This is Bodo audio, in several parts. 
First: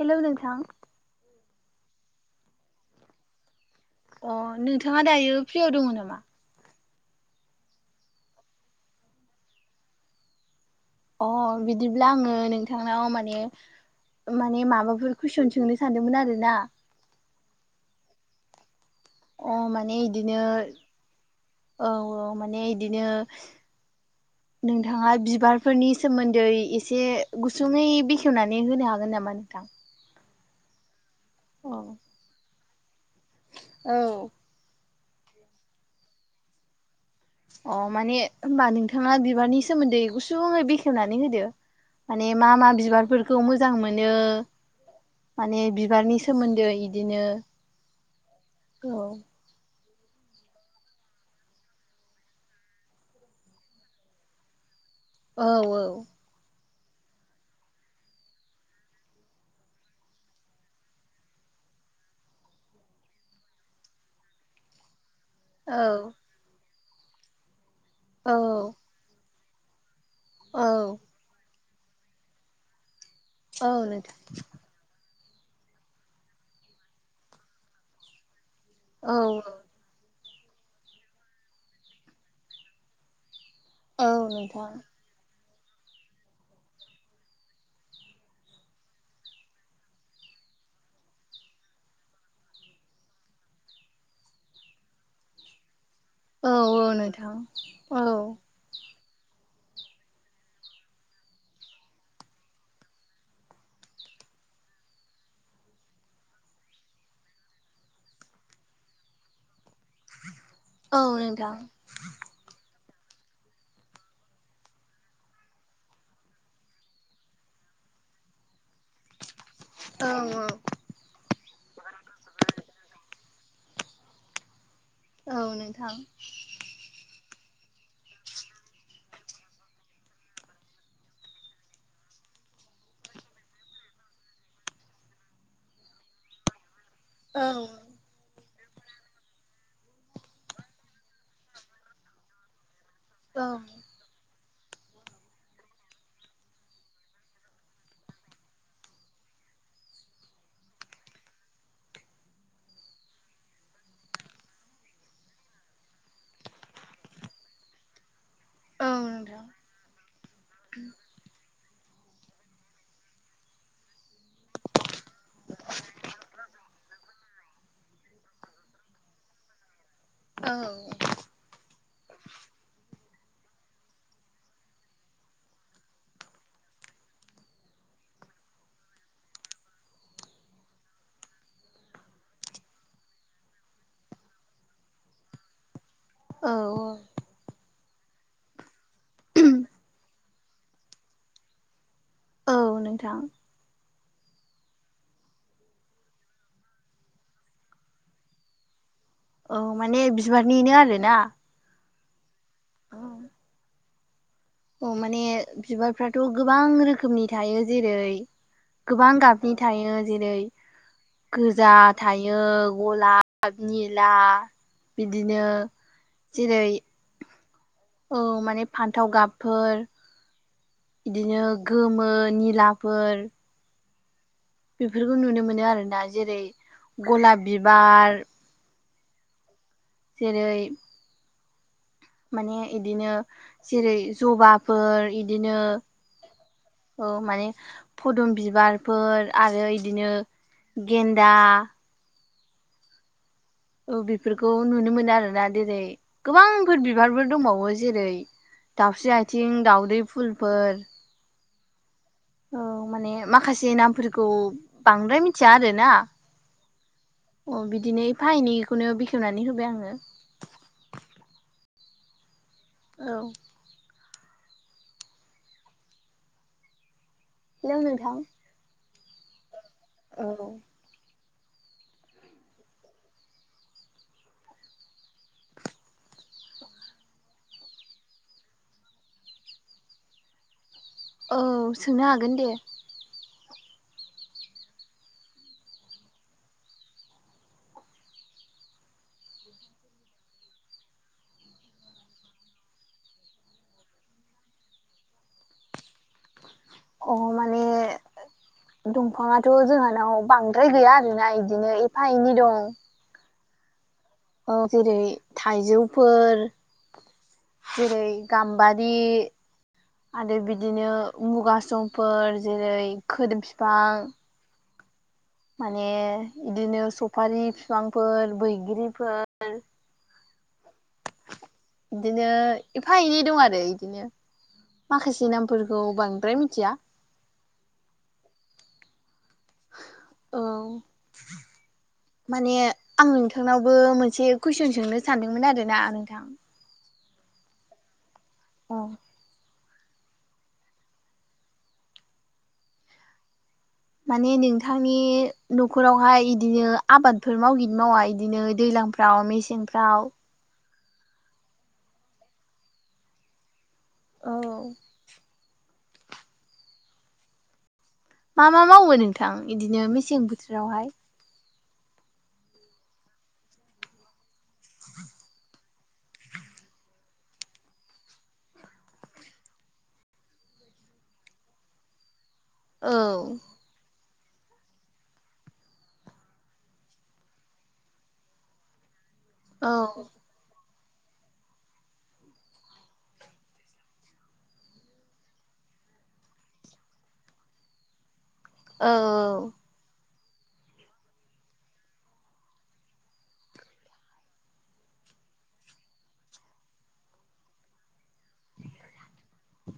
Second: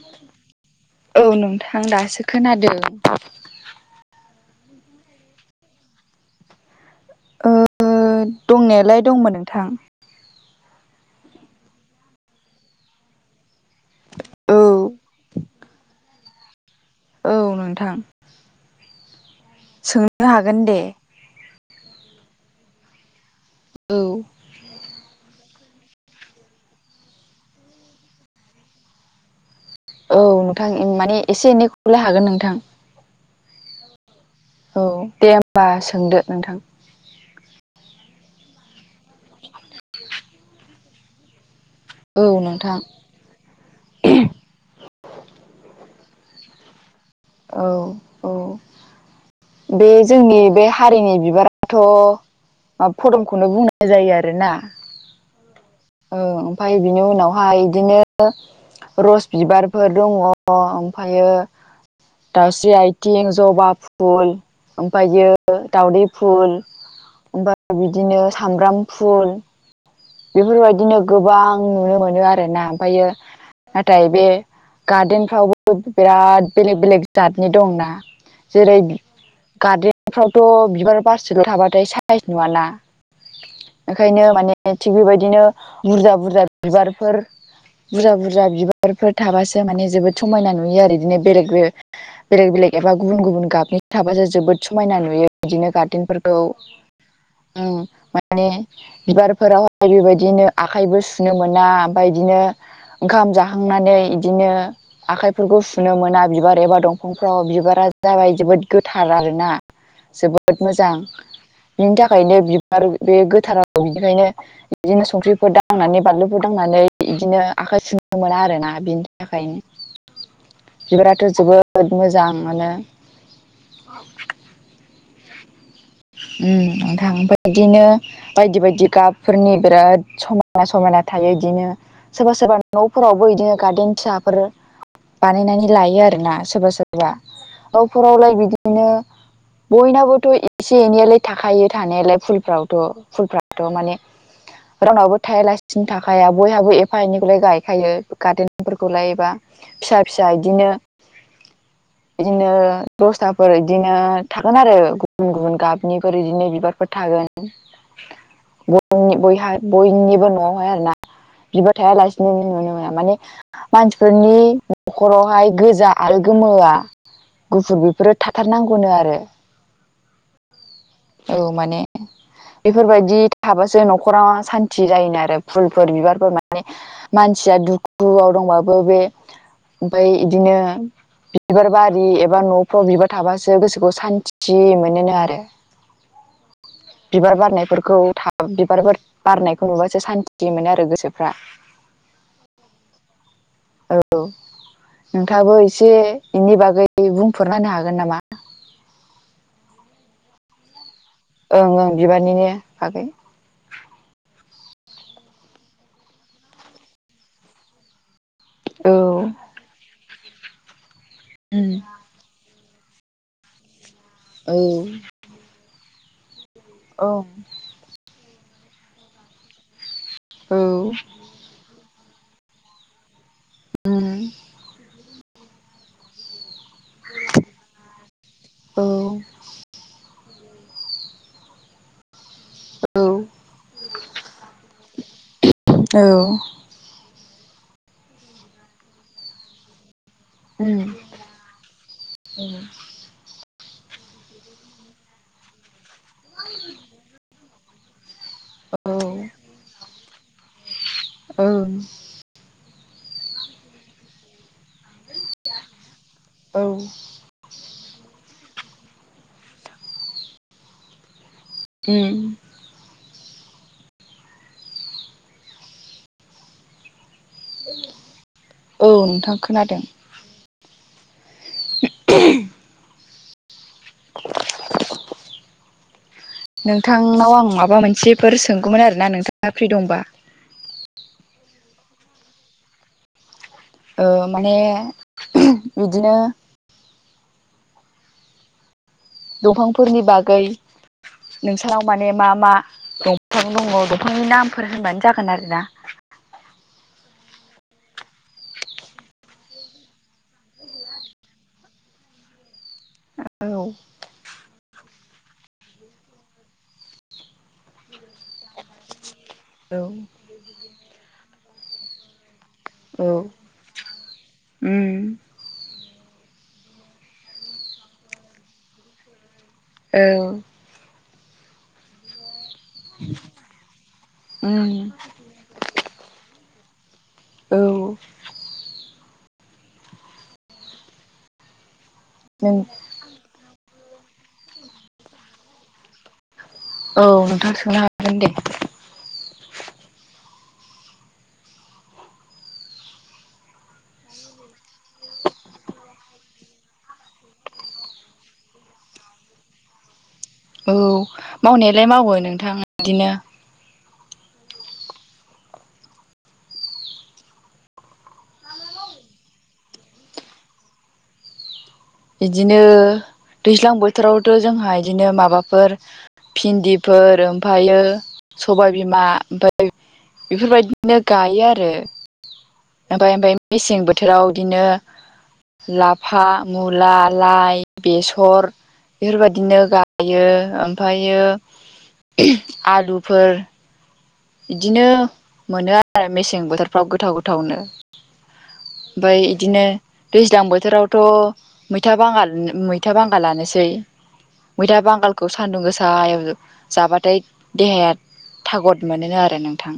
हेलौ नोंथां औ नोंथां दासो खोनादों अ नोंथाङा दायो फ्रियाव दङ नामा ओ दंनायालाय दंमोन नोंथां अ बिदिब्ला आङो नोंथांनाव माने औ माने माबाफोर कुइसन सोंनो सानदोंमोन आरो ना औ नोंथां अ माने सोंनो इदिनो हागोन दे औ औ माने इदिनो औ नोंथाङा बिबार फोरनि सोमोन्दै एसे गुसुङै बेखेवनानै होनो हागोन नामा नोंथां औ नोंथां माने एसे एनै औ खौलाय हागोन नोंथां औ औ दे होमबा सोंदो नोंथां अ माने होनोमबा नोंथाङा बिबारनि सोमोन्दै गुसुङै बेखेवनानै होदो औ माने मा मा नोंथां बिबारफोर खौ मोजां मोनो माने बिबारनि सोमोन्दै इदिनो औ औ औ बे जोंनि बे हारिनि बिबाराथ' [unintelligible] फदमखौनो बुंनाय जायो आरोोना औ औ औ ओमफ्राय बिनि उनावहाय इदिनो रस बिबारफोर दङ ओमफायो दाउस्रि आथिं जबा फुल ओमफायो दावदै औ फुल ओमफाय बिदिनो औ सामब्राम फुल औ बेफोरबायदिनो गोबां नुनो मोनो आरोना ओमफायो औ नाथाय नोंथां बे गार्देन फ्रावबो बिराद बेलेग बेलेग जातनि दंना जेरै औ गार्देनफ्रावथ' बिबार बारसेल' थाबाथाय साइस नुवाना औ ओंखायनो नोंथां माने थिग बेबायदिनो बुरजा बुरजा बिबारफोर बुरजा बुरजा बिबारफोर थाबासो माने जोबोद समायना नुयो आरो बिदिनो बेलेग बेे बेलेग बेलेग एबा गुबुन गुबुन गाबनि थाबासो जोबोद समायना नुयो बिदिनो गार्देनफोरखौ औ औ नोंथां उम औ माने बिार फोरावहाय बेबायदिनो आखाइबो सुनो मोना ओमफाय इदिनो ओंखाम जाखांनानै इदिनो आखाइफोरखौ सुनो मोना बिबार एबा दंफांफ्राव बिबारा जाबाय जोबोद गोथार आरोना जोबोद मोजां औ नोंथां बिनि थाखायनो बिबार बे गोथाराव बिनिखायनो इदिनो संख्रिफोर दांनानै बानलुफोर दांनानै इदिनो आखाइ सुनो मोना आरोना बि बिनि औ औ थाखायनो बिबाराथ' जोबोद मोजां मोनो औ नोंथां उम नोंथां ओमफ्राय बिदिनो बायदि बायदि गाबफोरनि बिराद समाय समायना समायना थायो इदिनो सोरबा सोरबा न'फोरावबो इदिनो गार्देन फिसाफोर बानायनानै लायो आरोना सोरबा सोरबा औ नफोरावलाय बिदिनो बयनाबोथ' एसे एनैयालाय थाखायो थानायालाय फुलफ्रावथ' औ फुलफ्राथ' माने [inaudible] रावनावबो थायालासिनो थाखायाया बयहाबो एफा एनैखौलाय गायखायो गार्देनफोरखौलाय एबा फिसा फिसा इदिनो गदिनो दसथाफोर इदिनो थागोन आरो गुबुन गुबुन गाबनिफोर बिदिनो बिबारफोर थागोन औ बय नोंथां हा बयनिबो न'आवहाय आरोना बिबो थाया लासिनो नुनो मोना माने मानसिफोरनि न'खरावहाय गोजा आरो गोमोआ गुफुर बेफोरो थाथारनांगौनो आरो औ औ माने बेफोरबायदि थाबासो न'खरा सान्ति जायोनो आरो फुलफोर बिबारफोर माने मानसिया दुखुआव दंबाबो बे ओमफ्राय बिदिनो बिबार बारि एबा न'फ्राव बिबार थाबासो गोसोखौ सान्थि मोनोनो आरो औ-औ बिबार बारनायफोरखौ थाब बिबार बारनायखौ नुबासो सान्थि मोनो आरो गोसोफ्रा औ नोंथां औ नोंथाङाबो एसे बेनि बागै बुंफोरना होनो हागोन नामा औ माने बिबारनिनो आरो ना ओं-ओं बिबारनि आगै अ माने बिबारफ्राथ' गोबां रोखोमनि थायो जेरै औ गोबां गाबनि थायो जेरै औ गोजा थायो गलाब गाब निला औ बिदिनो जेरै औ औ माने फान्थाव गाबफोर औ बिदिनो गोमो निलाफोर ओम बेफोरखौ नुनो मोनो आरोना जेरै गलाब बिबार औ जेरै माने इदिनो जेरै जबाफोर इदिनो [unintelligible] औ माने फदुम बिबारफोर आरो इदिनो उम गेन्दा [unintelligible] औ बेफोरखौ नुनो मोनो आरोना जेरै गोबांफोर बिबारफोर दंबावो जेरै दाउस्रि आथिं दाउदै फुलफोर औ औ माने माखासे नामफोरखौ बांद्राय मिथिया आरोना औ अ बिदिनो एफा एनैखौनो बेखेवनानै होबाय आङो उम औ हेलौ नोंथां औ नोंथां खोनादों औ [inaudible] [inaudible] नोंथांनाव आं माबा मोनसेफोर सोंगौमोन आरोना नोंथाङा फ्रि दंबा औ सोंनो हागोन दे ओ माने बिदिनो दंफांफोरनि बागै नोंसानाव माने मा मा दंफां दङ दंफांनि नामफोर होनबानो जागोन आरोना अ माने दंफाङाथ' जोंहानाव बांद्राय गैया आरोना बिदिनो एफा एनै दं औ औ जेरै थाइजौफोर जेरै गाम्बारि औ आरो बिदिनो मुगा समफोर जेरै औ खोदोम बिफां उम माने बिदिनो सफारि बिफांफोर बैग्रिफोर औ बिदिनो एफा एनै दं आरो इदिनो उम माखासे नाम फोरखौ बांद्राय मिथिया औ औ नों माने आं नोंथांनावबो मोनसे कुइसन सोंनो सानदोंमोन आरोना नोंथां औ नोंथां सोंनो हागोन दे अ माने नोंथांनि न'खरावहाय इदिनो आबादफोर मावगोन ना मावा बिदिनो दैज्लांफोर राव मेसेंफ्राव औ मावनायालाय मावो नोंथां बिदिनो औ मा मा मावो नोंथां बिदिनो मेसें बोथोरावहाय बिदिनो दैज्लां बोथोर बोथोरावथ' जोंहा बिदिनो माबाफोर भिन्दिफोर ओमफ्रायो सबाय बिमा ओमफाय बेफोरबायदिनो गायो आरो औ ओमफाय ओमफ्राय मेसें बोथोराव बिदिनो लाफा मुला लाइ बेसर बेफोरबायदि नो औ गायो ओमफ्रायो आलुफोर बिदिनो मोनो आरो मेसें बोथोरफ्राव गोथाव गोथावनो औ ओमफाय बिदिनो दैज्लां बोथोरावथ' मैथा बांगाल मैथा बांगालानोसै मैथा बांगालखौ सान्दुं गोसायाव जाबाथाय देहाया थागद मोनो आरो नोंथां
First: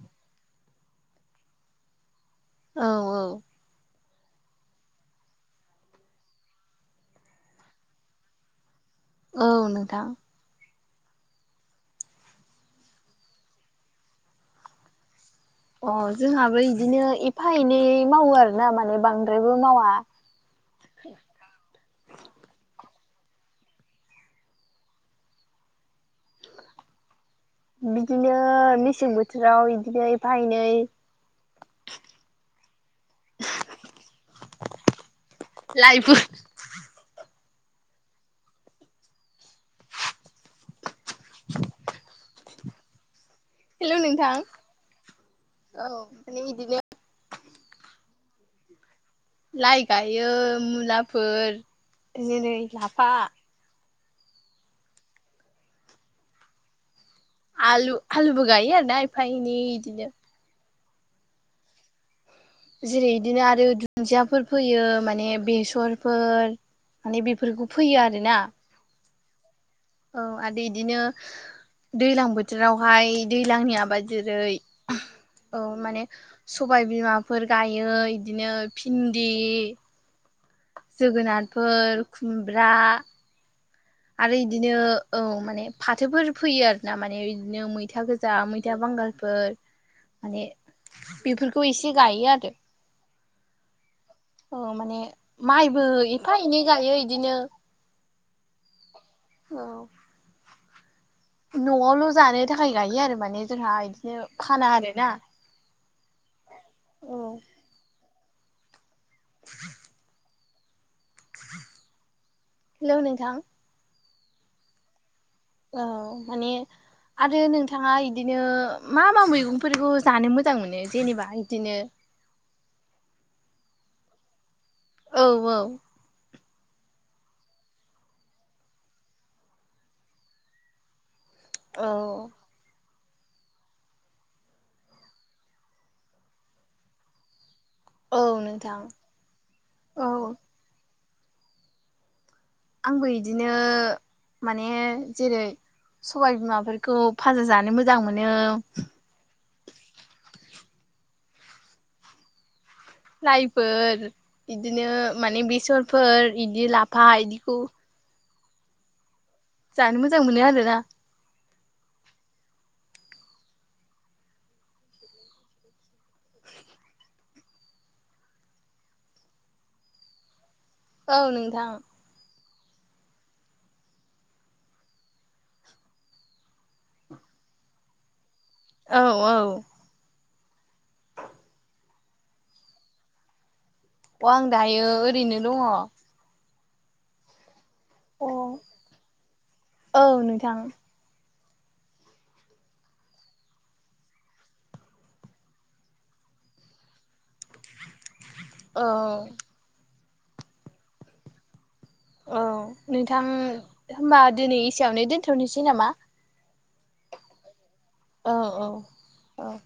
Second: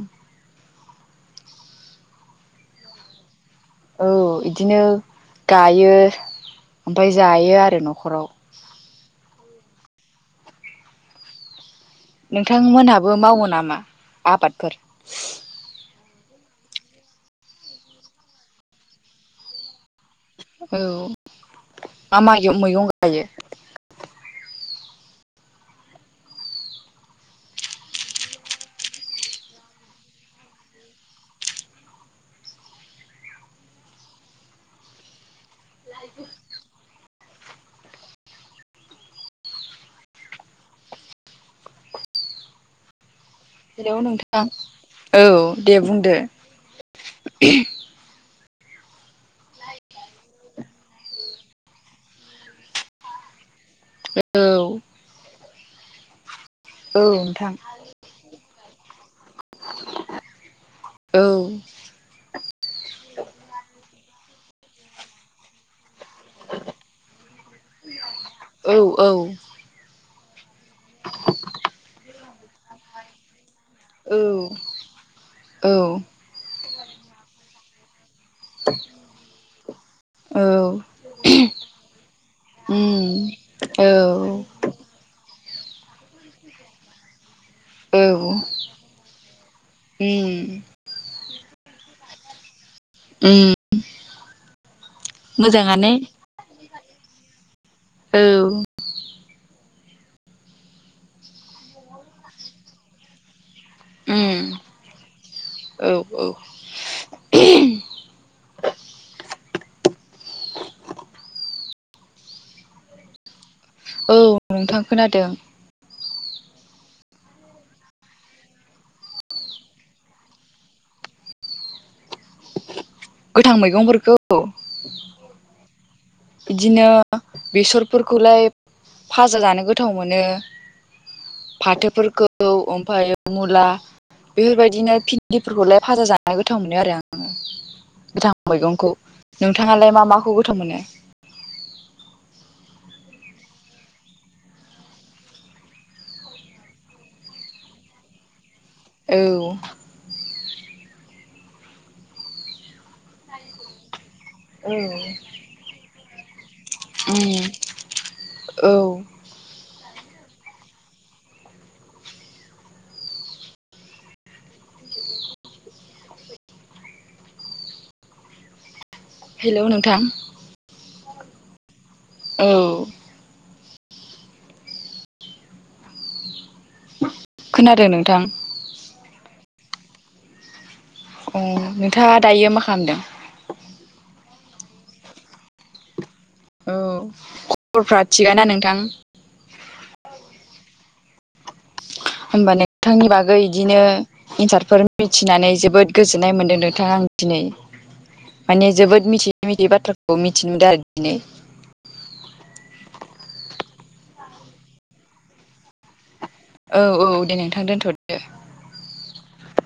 औ औ औ इदिनो गायो ओमफ्राय जायो आरो न'खराव औ नोंथां नोंथांमोनहाबो मावो नामा आबादफोर अ जोंहाबो इदिनो एफा एनै मावो आरोना माने बांद्रायबो मावा औ मा मा मैगं गायो [inaudible] बिदिनो मेसें बोथोराव बिदिनो एफा एनै [inaudible] लाइफ हेलौ नोंथां औ दे औ बुंदो माने बिदिनो लाइ गायो मुलाफोर जेरै लाफा औ औ नोंथां आलु आलुबो गायो आरोना एफा एनै इदिनो औ जेरै इदिनो आरो दुन्दियाफोर फैयो माने बेसरफोर माने बेफोरखौ फैयो आरोना औ औ औ आरो इदिनो दैज्लां बोथोरावहाय दैज्लांनि आबाद औ जेरै औ माने सबाय बिमाफोर गायो बिदिनो भिन्दि औ जोगोनारफोर खुमब्रा उम औ बिदिनो औ माने फाथोफोर फैयो आरोना माने बिदिनो मैथा औ गोजा मै था बांगालफोर उम माने बेफोरखौ एसे गायो आरो। उम औ माने माइबो मोजाङानो एफा एनै गायो इदिनो औ औ न'आवल' जानो थाखाय गायो आरो माने जोंहा इदि नो फाना आरो ना औ [inaudible] हेलौ नोंथां औ नोंथां खोनादों औ माने आरो नोंथाङा इदिनो मा मा मैगंफोरखौ जानो मोजां मोनो जेनेबा इदिनो गोथां मैगंफोरखौ औ औ बिदिनो बेसरफोरखौलाय भाजा जानो गोथाव मोनो औ फाथोफोरखौ ओमफायो मुला बेफोरबायदिनो भिन्दिफोरखौलाय फाजा जानो गोथाव मोनो आरो आङो। औ गोथां नोंथां मैगंखौ नोंथाङालाय मा औ माखौ गोथाव मोनो आंबो इदिनो माने जेरै सबाइ बिमाफोरखौ फाजा जानो मोजां मोनो औ लाइफोर औ बिदिनो माने बेसरफोर इदि लाफ उम औ जानो मोजां मोनो आरोना [inaudible] हेल' नोंथां औ नोंथां औ खोनादों नोंथां औ औ अ नोंथाङा दायो मा खालामदों अ आं दायो ओरैनो दङ औ खबरफ्रा थिगा ना नोंथां औ नोंथां होमबा नोंथांनि बागै इदिनो एन्सारफोर मिथिनानै जोबोद गोजोननाय मोनदों नोंथां आं दिनै माने औ जोबोद मिथियै मिथियै बाथ्राफोरखौ मिथिनो मोनदों आरो दिनै औ नोंथां होमबा दिनै एसेयावनो दोनथ'निसै नामा औ औ दे नोंथां दोनथ' औ औ औ